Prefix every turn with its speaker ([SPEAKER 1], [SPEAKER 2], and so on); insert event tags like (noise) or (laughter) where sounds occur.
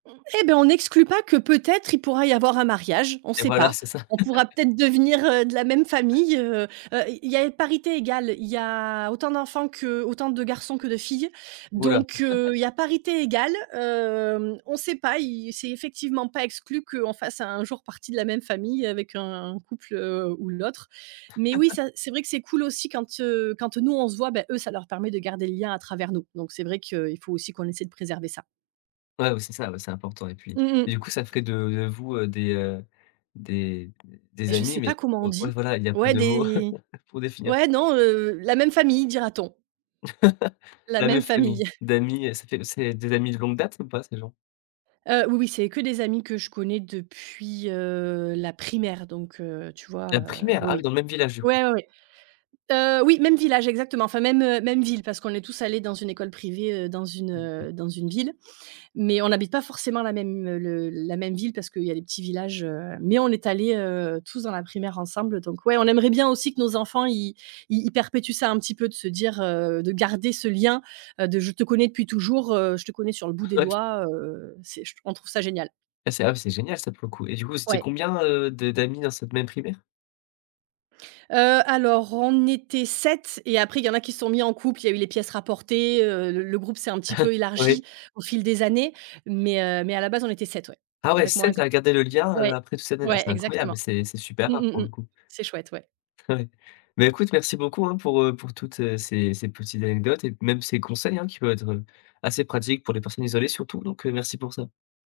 [SPEAKER 1] Eh beh, on n'exclut pas que peut-être, il pourra y avoir un mariage. On
[SPEAKER 2] Et
[SPEAKER 1] sait
[SPEAKER 2] voilà,
[SPEAKER 1] pas.
[SPEAKER 2] c'est ça.
[SPEAKER 1] On pourra
[SPEAKER 2] (laughs)
[SPEAKER 1] peut-être devenir, heu, de la même famille, heu. Heu, il il y a parité égale. Il y a autant d'enfants que autant de garçons que de filles
[SPEAKER 2] Ouh là.
[SPEAKER 1] donc, heu, il y
[SPEAKER 2] (laughs)
[SPEAKER 1] a parité égale. Hem, on sait pas. Y c'est effectivement pas exclu qu'on fasse un jour partie de la même famille avec un couple, heu, ou l'autre mais oui,
[SPEAKER 2] (laughs)
[SPEAKER 1] ça, c'est c'est vrai que c'est cool aussi quand, heu, quand nous, on se voit, bah, eux, ça leur permet de garder le lien à travers nous donc, c'est vrai qu'il faut aussi qu'on essaie de préserver ça.
[SPEAKER 2] Ouais ouais, c'est ça, ouais, c'est important et puis,
[SPEAKER 1] Mmh mh.
[SPEAKER 2] du coup, ça te ferait de de vous, heu, des heu, des des
[SPEAKER 1] Mais je
[SPEAKER 2] amis,
[SPEAKER 1] sais
[SPEAKER 2] mais
[SPEAKER 1] pas comment on
[SPEAKER 2] heu, ouais,
[SPEAKER 1] dit.
[SPEAKER 2] voilà, il y a pas
[SPEAKER 1] Ouais,
[SPEAKER 2] de mot
[SPEAKER 1] des
[SPEAKER 2] (chuckles) pour définir.
[SPEAKER 1] ouais, non, heu, «La même famille», dira-t-on.
[SPEAKER 2] (laughs)
[SPEAKER 1] La
[SPEAKER 2] La même
[SPEAKER 1] même famille.
[SPEAKER 2] famille,
[SPEAKER 1] (chuckles)
[SPEAKER 2] d'amis, heu ça fait c'est des amis de longue date ou pas, ces gens?
[SPEAKER 1] Heu, oui oui, c'est que des amis que je connais depuis, heu, la primaire, donc, heu, tu vois?
[SPEAKER 2] La
[SPEAKER 1] Heu,
[SPEAKER 2] primaire!
[SPEAKER 1] oui
[SPEAKER 2] Ah oui,
[SPEAKER 1] oui.
[SPEAKER 2] dans le même village, du coup.
[SPEAKER 1] Ouais, ouais, ouais. Heu, oui. Même village, exactement. Enfin, même, heu, même ville parce qu'on est tous allés dans une école privée, heu, dans une,
[SPEAKER 2] Ah OK.
[SPEAKER 1] heu, dans une ville mais on n'habite pas forcément la même, heu, le la même ville parce qu'il y a les petits villages, heu mais on est allés, heu, tous dans la primaire ensemble donc, ouais, on aimerait bien aussi que nos enfants, ils ils ils perpétuent ça un petit peu de se dire, heu, de garder ce lien, heu, de, je te connais depuis toujours, heu, je te connais sur le bout des
[SPEAKER 2] (unintelligible)
[SPEAKER 1] doigts, heu, c'est je on trouve ça génial.
[SPEAKER 2] C'est abs c'est génial ça, pour le coup et du coup, vous étiez
[SPEAKER 1] Ouais.
[SPEAKER 2] combien, heu, de d'amis dans cette même primaire?
[SPEAKER 1] Heu, alors, on était 7, et après, il y en a qui se sont mis en couple, il y a eu les pièces rapportées, heu, le le groupe s'est un petit
[SPEAKER 2] (chuckles)
[SPEAKER 1] peu
[SPEAKER 2] Oui.
[SPEAKER 1] élargi au fil des années. Mais, heu mais à la base, on était 7, ouais,
[SPEAKER 2] Ah ouais,
[SPEAKER 1] avec moi
[SPEAKER 2] 7 à
[SPEAKER 1] inclus.
[SPEAKER 2] garder le lien, heu,
[SPEAKER 1] Ouais,
[SPEAKER 2] après toutes ces années. Ah,
[SPEAKER 1] ouais
[SPEAKER 2] c'est incroyable,
[SPEAKER 1] exactement.
[SPEAKER 2] c'est c'est super
[SPEAKER 1] Mmh,
[SPEAKER 2] rare,
[SPEAKER 1] mmh,
[SPEAKER 2] pour le
[SPEAKER 1] mmh.
[SPEAKER 2] coup.
[SPEAKER 1] C'est chouette, ouais.
[SPEAKER 2] Ouais. Mais écoute, merci beaucoup, hein, pour, heu, pour toutes, heu, ces ces petites anecdotes et même ces conseils, hein, qui peuvent être assez pratiques pour les personnes isolées surtout donc, heu, merci pour ça.